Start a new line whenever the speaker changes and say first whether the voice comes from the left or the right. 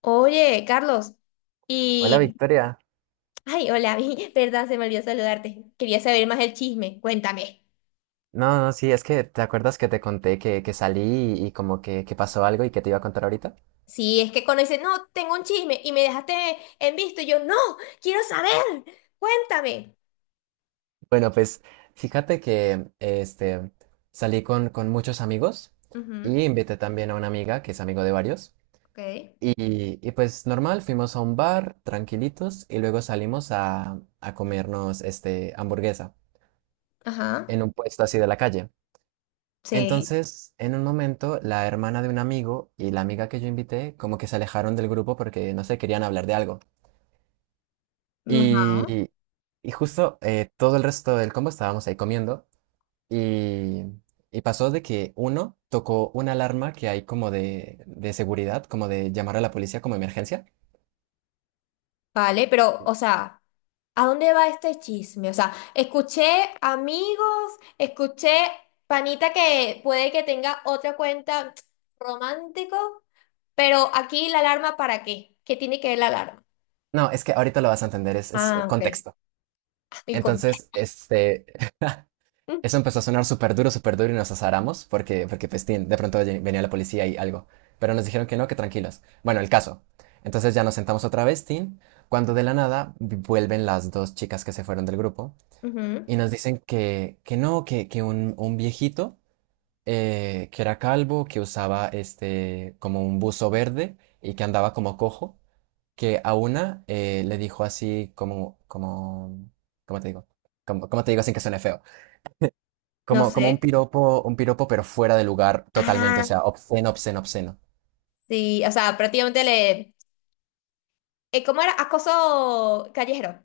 left: Oye, Carlos,
right: Hola
left: y...
right: Victoria.
left: Ay, hola, verdad, se me olvidó saludarte. Quería saber más del chisme, cuéntame.
right: No, no, sí, es que te acuerdas que te conté que salí y como que pasó algo y que te iba a contar ahorita.
left: Si es que conoces, no, tengo un chisme y me dejaste en visto, y yo, no, quiero saber, cuéntame.
right: Bueno, pues fíjate que salí con muchos amigos
left: Ujú,
right: y invité también a una amiga que es amigo de varios.
left: ok,
right: Y pues normal, fuimos a un bar tranquilitos y luego salimos a comernos hamburguesa
left: ajá,
right: en un puesto así de la calle.
left: sí,
right: Entonces, en un momento, la hermana de un amigo y la amiga que yo invité como que se alejaron del grupo porque, no sé, querían hablar de algo.
left: ajá.
right: Y, y justo todo el resto del combo estábamos ahí comiendo y, y pasó de que uno tocó una alarma que hay como de seguridad, como de llamar a la policía como emergencia.
left: Vale, pero, o sea, ¿a dónde va este chisme? O sea, escuché amigos, escuché panita que puede que tenga otra cuenta romántico, pero aquí la alarma ¿para qué? ¿Qué tiene que ver la alarma?
right: No, es que ahorita lo vas a entender, es,
left: Ah, ok.
right: contexto.
left: El contexto.
right: Entonces, eso empezó a sonar súper duro y nos azaramos porque pues, tin, de pronto venía la policía y algo. Pero nos dijeron que no, que tranquilos. Bueno, el caso. Entonces ya nos sentamos otra vez, Tin, cuando de la nada vuelven las dos chicas que se fueron del grupo
left: Ujú.
right: y nos dicen que no, que un viejito que era calvo, que usaba como un buzo verde y que andaba como cojo, que a una le dijo así como, ¿cómo te digo? Como, ¿cómo te digo sin que suene feo?
left: No
right: Como
left: sé.
right: un piropo, pero fuera de lugar totalmente, o
left: Ah,
right: sea, obsceno, obsceno, obsceno.
left: sí, o sea, prácticamente ¿cómo era? Acoso callejero.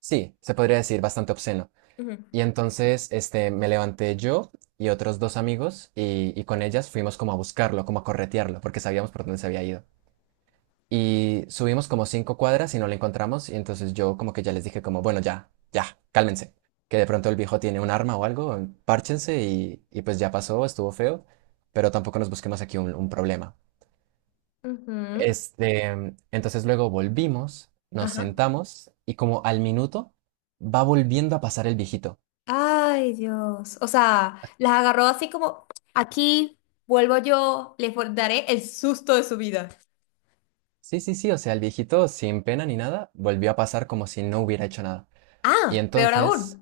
right: Sí, se podría decir bastante obsceno.
left: Ujú,
right: Y entonces, me levanté yo y otros dos amigos y con ellas fuimos como a buscarlo, como a corretearlo, porque sabíamos por dónde se había ido. Y subimos como cinco cuadras y no lo encontramos y entonces yo como que ya les dije como, bueno, ya, ya, cálmense, que de pronto el viejo tiene un arma o algo, párchense y pues ya pasó, estuvo feo, pero tampoco nos busquemos aquí un problema.
left: ujú.
right: Este, entonces luego volvimos, nos
left: Ajá.
right: sentamos y como al minuto va volviendo a pasar el viejito.
left: Ay, Dios. O sea, las agarró así como, aquí vuelvo yo, les daré el susto de su vida.
right: Sí, sí, sí, o sea, el viejito sin pena ni nada volvió a pasar como si no hubiera hecho nada. Y
left: Ah, peor aún.
right: entonces,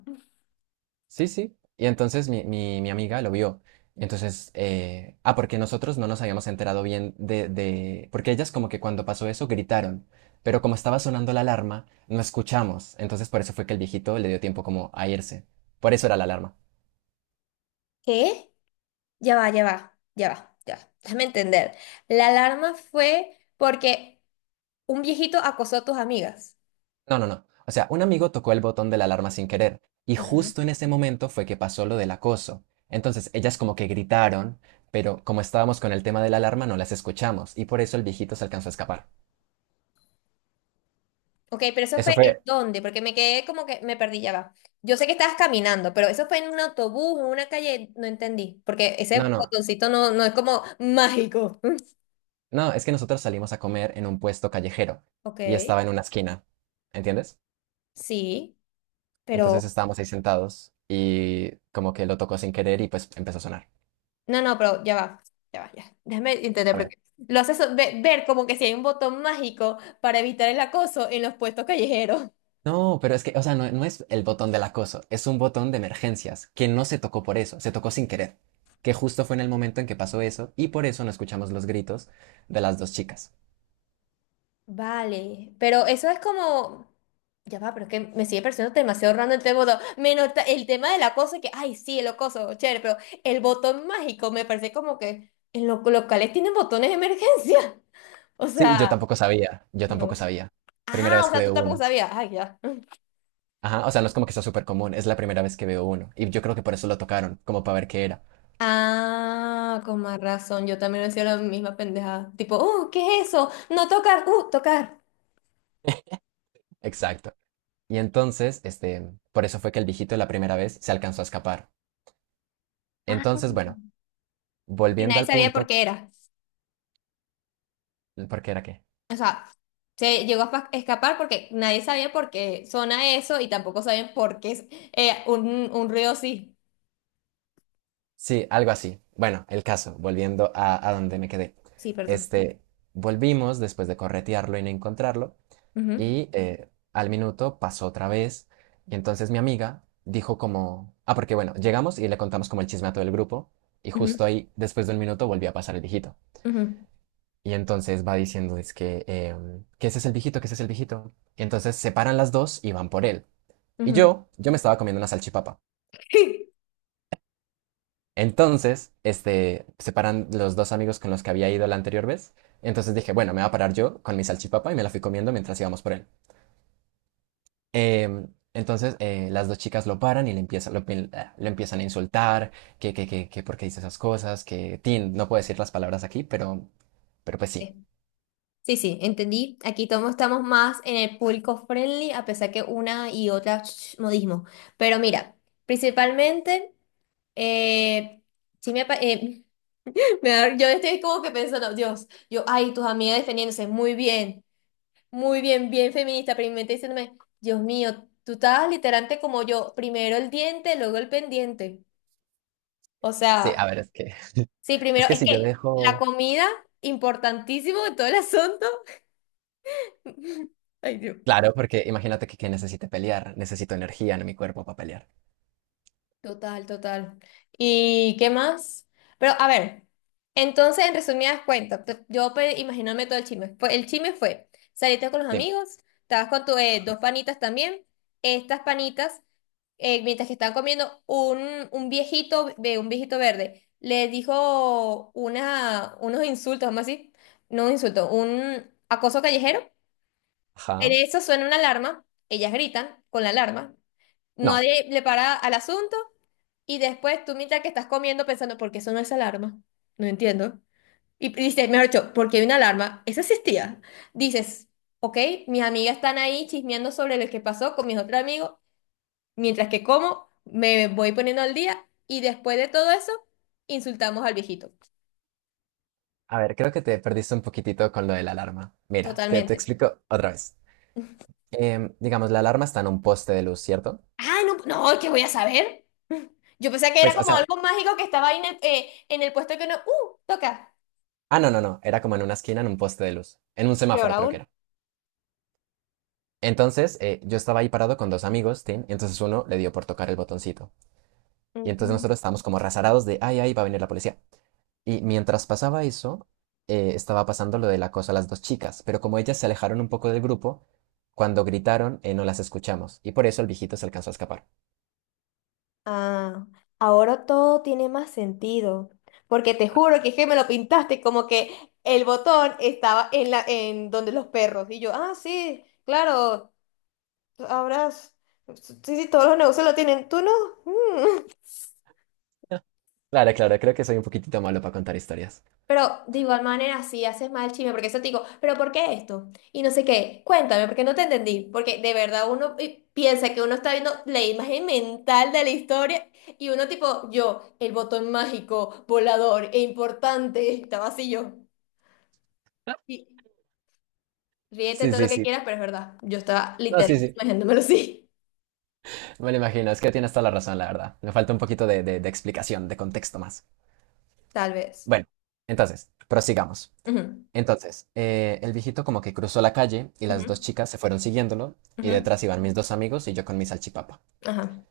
right: sí, sí, y entonces mi amiga lo vio. Y entonces, ah, porque nosotros no nos habíamos enterado bien porque ellas como que cuando pasó eso gritaron, pero como estaba sonando la alarma, no escuchamos. Entonces por eso fue que el viejito le dio tiempo como a irse. Por eso era la alarma.
left: ¿Qué? Ya va, ya va, ya va, ya va. Déjame entender. La alarma fue porque un viejito acosó a tus amigas.
right: No, no, no. O sea, un amigo tocó el botón de la alarma sin querer y
left: Ajá.
right: justo en ese momento fue que pasó lo del acoso. Entonces, ellas como que gritaron, pero como estábamos con el tema de la alarma no las escuchamos y por eso el viejito se alcanzó a escapar.
left: Ok, pero eso
right: Eso
left: fue en
right: fue.
left: dónde, porque me quedé como que me perdí, ya va. Yo sé que estabas caminando, pero eso fue en un autobús, en una calle, no entendí, porque
right: No,
left: ese
right: no,
left: botoncito no es como mágico.
right: no, es que nosotros salimos a comer en un puesto callejero y
left: Ok.
right: estaba en una esquina, ¿entiendes?
left: Sí.
right: Entonces
left: Pero,
right: estábamos ahí sentados y como que lo tocó sin querer y pues empezó a sonar.
left: no, no, pero ya va, ya va, ya. Déjame intentar
right: A ver.
left: porque lo haces ver como que si hay un botón mágico para evitar el acoso en los puestos callejeros.
right: No, pero es que, o sea, no, no es el botón del acoso, es un botón de emergencias que no se tocó por eso, se tocó sin querer, que justo fue en el momento en que pasó eso y por eso no escuchamos los gritos de las dos chicas.
left: Vale, pero eso es. Ya va, pero es que me sigue pareciendo demasiado random este botón. Menos el tema del acoso, que, ay, sí, el acoso, chévere, pero el botón mágico me parece como que en los locales tienen botones de emergencia. O
right: Sí, yo
left: sea,
right: tampoco sabía, yo tampoco
left: no.
right: sabía. Primera
left: Ah,
right: vez
left: o
right: que
left: sea, tú
right: veo
left: tampoco
right: uno.
left: sabías. Ay, ya.
right: Ajá, o sea, no es como que sea súper común, es la primera vez que veo uno y yo creo que por eso lo tocaron, como para ver qué era.
left: Ah, con más razón. Yo también decía la misma pendejada. Tipo, ¿qué es eso? No tocar, tocar.
right: Exacto. Y entonces, por eso fue que el viejito la primera vez se alcanzó a escapar.
left: Ah,
right: Entonces, bueno,
left: porque
right: volviendo
left: nadie
right: al
left: sabía por
right: punto,
left: qué era.
right: ¿por qué era qué?
left: O sea, se llegó a escapar porque nadie sabía por qué suena eso y tampoco sabían por qué es un ruido así.
right: Sí, algo así. Bueno, el caso, volviendo a donde me quedé.
left: Sí, perdón.
right: Este, volvimos después de corretearlo y no encontrarlo,
left: Ujú,
right: y al minuto pasó otra vez, y entonces mi amiga dijo como, ah, porque bueno, llegamos y le contamos como el chisme a todo el grupo, y justo ahí, después de un minuto, volvió a pasar el viejito.
left: ujú,
right: Y entonces va diciendo, es que, que ese es el viejito, que ese es el viejito. Y entonces se paran las dos y van por él.
left: ujú,
right: Y
left: ujú.
right: yo me estaba comiendo una salchipapa. Entonces, se paran los dos amigos con los que había ido la anterior vez. Entonces dije, bueno, me va a parar yo con mi salchipapa y me la fui comiendo mientras íbamos por él. Em, entonces, las dos chicas lo paran y le empiezan, lo, ah, lo empiezan a insultar, que por qué dice esas cosas, que, Tin, no puedo decir las palabras aquí, pero pues sí.
left: Sí, sí, entendí. Aquí todos estamos más en el público friendly, a pesar que una y otra modismo. Pero mira, principalmente. Eh, sí me, apa- me da- yo estoy como que pensando, Dios, yo, ay, tus amigas defendiéndose, muy bien, bien feminista, pero mi mente diciéndome, Dios mío, tú estabas literalmente como yo, primero el diente, luego el pendiente. O
right: Sí, a
left: sea,
right: ver, es que,
left: sí,
right: es
left: primero,
right: que
left: es
right: si yo
left: que la
right: dejo.
left: comida, importantísimo en todo el asunto. Ay, Dios.
right: Claro, porque imagínate que necesite pelear, necesito energía en mi cuerpo para pelear.
left: Total, total. ¿Y qué más? Pero a ver, entonces en resumidas cuentas, imaginándome todo el chisme. El chisme fue, saliste con los amigos, estabas con tus dos panitas también, estas panitas, mientras que estaban comiendo, un viejito, un viejito verde, les dijo unos insultos, vamos a decir, no un insulto, un acoso callejero. En
right: Ajá.
left: eso suena una alarma, ellas gritan con la alarma,
right: No.
left: nadie le para al asunto. Y después tú mientras que estás comiendo pensando, ¿por qué sonó esa alarma? No entiendo. Y dices, mejor dicho, ¿por qué hay una alarma? Esa existía. Dices, ok, mis amigas están ahí chismeando sobre lo que pasó con mis otros amigos, mientras que como, me voy poniendo al día y después de todo eso, insultamos al viejito.
right: A ver, creo que te perdiste un poquitito con lo de la alarma. Mira, te
left: Totalmente.
right: explico otra vez. Digamos, la alarma está en un poste de luz, ¿cierto?
left: Ah, no, no, ¿qué voy a saber? Yo pensé que era
right: Pues, o
left: como
right: sea,
left: algo mágico que estaba ahí en el puesto que uno, toca.
right: ah, no, no, no. Era como en una esquina, en un poste de luz. En un
left: Peor
right: semáforo, creo que
left: aún.
right: era. Entonces, yo estaba ahí parado con dos amigos, Tim, y entonces uno le dio por tocar el botoncito. Y entonces nosotros estábamos como rasarados de, ay, ay, va a venir la policía. Y mientras pasaba eso, estaba pasando lo del acoso a las dos chicas, pero como ellas se alejaron un poco del grupo, cuando gritaron, no las escuchamos, y por eso el viejito se alcanzó a escapar.
left: Ah, ahora todo tiene más sentido, porque te juro que es que me lo pintaste como que el botón estaba en la en donde los perros y yo, ah, sí, claro, ahora sí, sí, todos los negocios lo tienen, tú no.
right: Claro, claro, creo que soy un poquitito malo para contar historias.
left: Pero de igual manera, si haces mal chisme, porque eso te digo, pero ¿por qué esto? Y no sé qué, cuéntame, porque no te entendí, porque de verdad uno piensa que uno está viendo la imagen mental de la historia y uno tipo, yo, el botón mágico, volador e importante, estaba así yo. Y ríete
right: Sí,
left: todo lo
right: sí,
left: que
right: sí.
left: quieras, pero es verdad, yo estaba
right: No, sí,
left: literalmente
right: sí.
left: imaginándomelo así,
right: Me lo imagino, es que tienes toda la razón, la verdad. Me falta un poquito de explicación, de contexto más.
left: tal vez.
right: Bueno, entonces, prosigamos.
left: Ujú,
right: Entonces, el viejito como que cruzó la calle y las
left: ujú,
right: dos chicas se fueron siguiéndolo y
left: ujú.
right: detrás iban mis dos amigos y yo con mi salchipapa.
left: Ajá.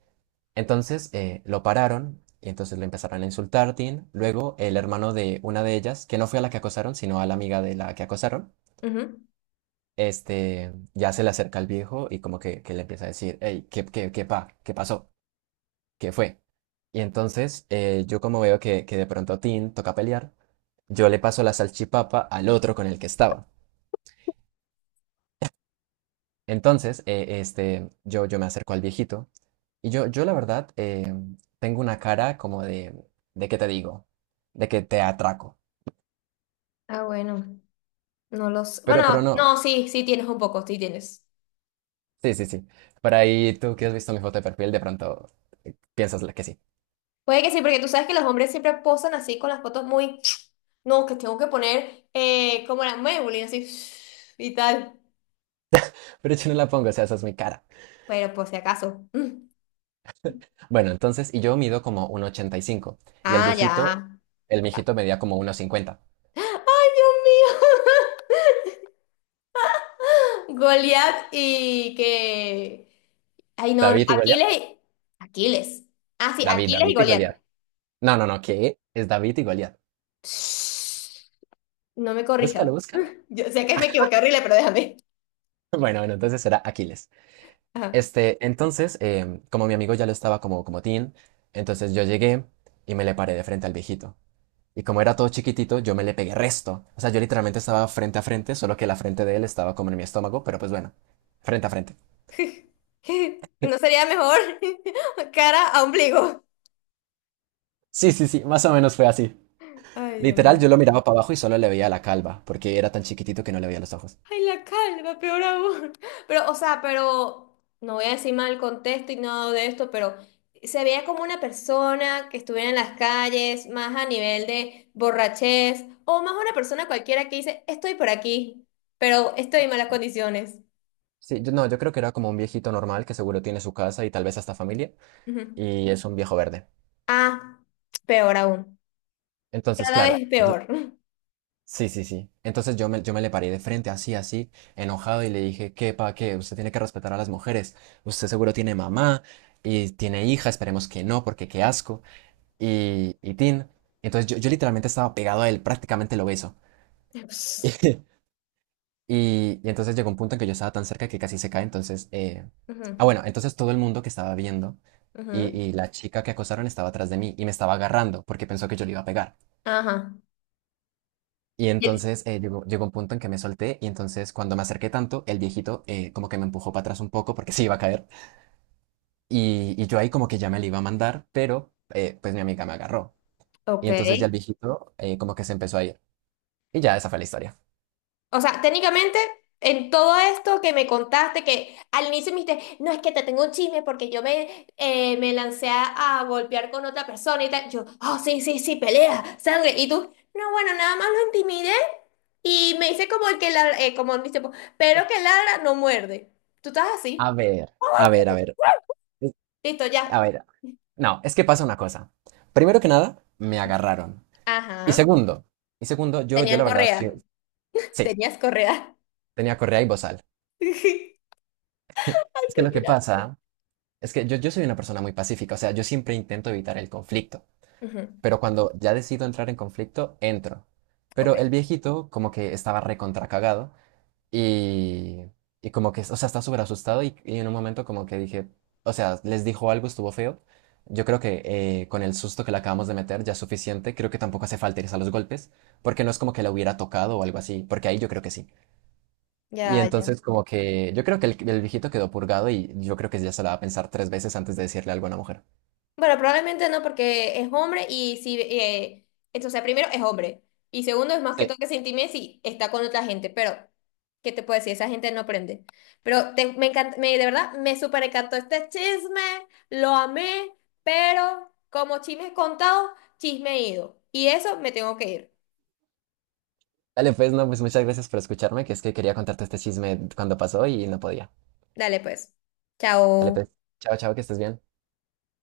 right: Entonces, lo pararon y entonces le empezaron a insultar, Tin. Luego, el hermano de una de ellas, que no fue a la que acosaron, sino a la amiga de la que acosaron,
left: Ujú.
right: ya se le acerca al viejo y como que le empieza a decir, hey, ¿qué pasó? ¿Qué fue? Y entonces yo como veo que de pronto Tin toca pelear, yo le paso la salchipapa al otro con el que estaba. Entonces, yo me acerco al viejito y yo la verdad tengo una cara como ¿de qué te digo? De que te atraco.
left: Ah, bueno, no los
right: Pero
left: bueno,
right: no,
left: no, sí, sí tienes un poco, sí tienes.
right: sí, sí, sí. Por ahí tú que has visto mi foto de perfil, de pronto piensas que sí.
left: Puede que sí, porque tú sabes que los hombres siempre posan así con las fotos. No, que tengo que poner como la Maybelline, así y tal.
right: Pero yo no la pongo, o sea, esa es mi cara.
left: Pero por si acaso. Mm.
right: Bueno, entonces, y yo mido como 1,85 y cinco y el
left: Ah,
right: viejito,
left: ya.
right: el viejito medía como 1,50.
left: ¡Ay, Dios mío! Goliat. Ay, no, no.
right: David y Goliat.
left: Aquiles. Aquiles. Ah, sí,
right: David,
left: Aquiles y
right: David y
left: Goliat.
right: Goliat. No, no, no, ¿qué? Es David y Goliat.
left: No me corrijas.
right: Búscalo, búscalo.
left: Yo sé que me equivoqué horrible, pero déjame.
right: Bueno, bueno, entonces era Aquiles.
left: Ajá.
right: Entonces, como mi amigo ya lo estaba como teen, entonces yo llegué y me le paré de frente al viejito. Y como era todo chiquitito, yo me le pegué resto. O sea, yo literalmente estaba frente a frente, solo que la frente de él estaba como en mi estómago, pero pues bueno, frente a frente.
left: ¿No sería mejor cara a ombligo?
right: Sí, sí, sí, más o menos fue así.
left: Ay, Dios
right: Literal,
left: mío.
right: yo lo miraba para abajo y solo le veía la calva, porque era tan chiquitito que no le veía los ojos.
left: Ay, la calva, peor aún. Pero, o sea, pero no voy a decir mal contexto y nada de esto, pero se veía como una persona que estuviera en las calles, más a nivel de borrachez, o más una persona cualquiera que dice, estoy por aquí, pero estoy en malas condiciones.
right: Sí, yo, no, yo creo que era como un viejito normal que seguro tiene su casa y tal vez hasta familia,
left: Ujú.
right: y es un viejo verde.
left: Ah, peor aún.
right: Entonces,
left: Cada
right: claro,
left: vez es
right: yo,
left: peor.
right: sí, sí, sí. Entonces yo me le paré de frente, así, así, enojado, y le dije, ¿Qué? Usted tiene que respetar a las mujeres. Usted seguro tiene mamá y tiene hija, esperemos que no, porque qué asco. Y tin. Entonces yo literalmente estaba pegado a él, prácticamente lo beso. Y entonces llegó un punto en que yo estaba tan cerca que casi se cae. Entonces, ah,
left: Ujú,
right: bueno, entonces todo el mundo que estaba viendo y,
left: ujú.
right: y la chica que acosaron estaba atrás de mí y me estaba agarrando porque pensó que yo le iba a pegar.
left: Ajá,
right: Y
left: y
right: entonces llegó un punto en que me solté y entonces cuando me acerqué tanto, el viejito como que me empujó para atrás un poco porque se iba a caer. Y yo ahí como que ya me le iba a mandar, pero pues mi amiga me agarró. Y
left: ok.
right: entonces ya el viejito como que se empezó a ir. Y ya esa fue la historia.
left: O sea, técnicamente, en todo esto que me contaste, que al inicio me dijiste, no es que te tengo un chisme porque yo me lancé a, golpear con otra persona y tal. Yo, oh, sí, sí, sí, pelea, sangre. Y tú, no, bueno, nada más lo intimidé y me hice como el que ladra, como dice, pues, pero que ladra no muerde. Tú estás
right: A
left: así.
right: ver, a ver, a ver. es-
left: Listo,
right: A
left: ya.
right: ver, No, es que pasa una cosa. Primero que nada, me agarraron. Y
left: Ajá.
right: segundo, y segundo, yo
left: Tenían
right: la verdad,
left: correa.
right: sí, sí,
left: Tenías correa.
right: tenía correa y bozal.
left: Ay,
right: Es que lo
left: coño,
right: que
left: la-
right: pasa es que yo soy una persona muy pacífica, o sea, yo siempre intento evitar el conflicto,
left: Ujú.
right: pero cuando ya decido entrar en conflicto, entro.
left: Ok,
right: Pero el viejito como que estaba recontracagado. Y, y como que, o sea, está súper asustado y en un momento como que dije, o sea, les dijo algo, estuvo feo. Yo creo que con el susto que le acabamos de meter ya es suficiente. Creo que tampoco hace falta irse a los golpes, porque no es como que la hubiera tocado o algo así, porque ahí yo creo que sí. Y
left: ya, ya.
right: entonces como que yo creo que el viejito quedó purgado y yo creo que ya se la va a pensar tres veces antes de decirle algo a una mujer.
left: Bueno, probablemente no, porque es hombre y si, entonces o sea, primero es hombre y segundo es más que
right: Sí.
left: todo que se intime si está con otra gente, pero ¿qué te puedo decir? Esa gente no aprende. Pero me encanta, me, de verdad, me súper encantó este chisme, lo amé, pero como chisme contado, chisme ido. Y eso me tengo que ir.
right: Dale, pues, no, pues muchas gracias por escucharme, que es que quería contarte este chisme cuando pasó y no podía.
left: Dale pues.
right: Dale,
left: Chao.
right: pues, chao, chao, que estés bien.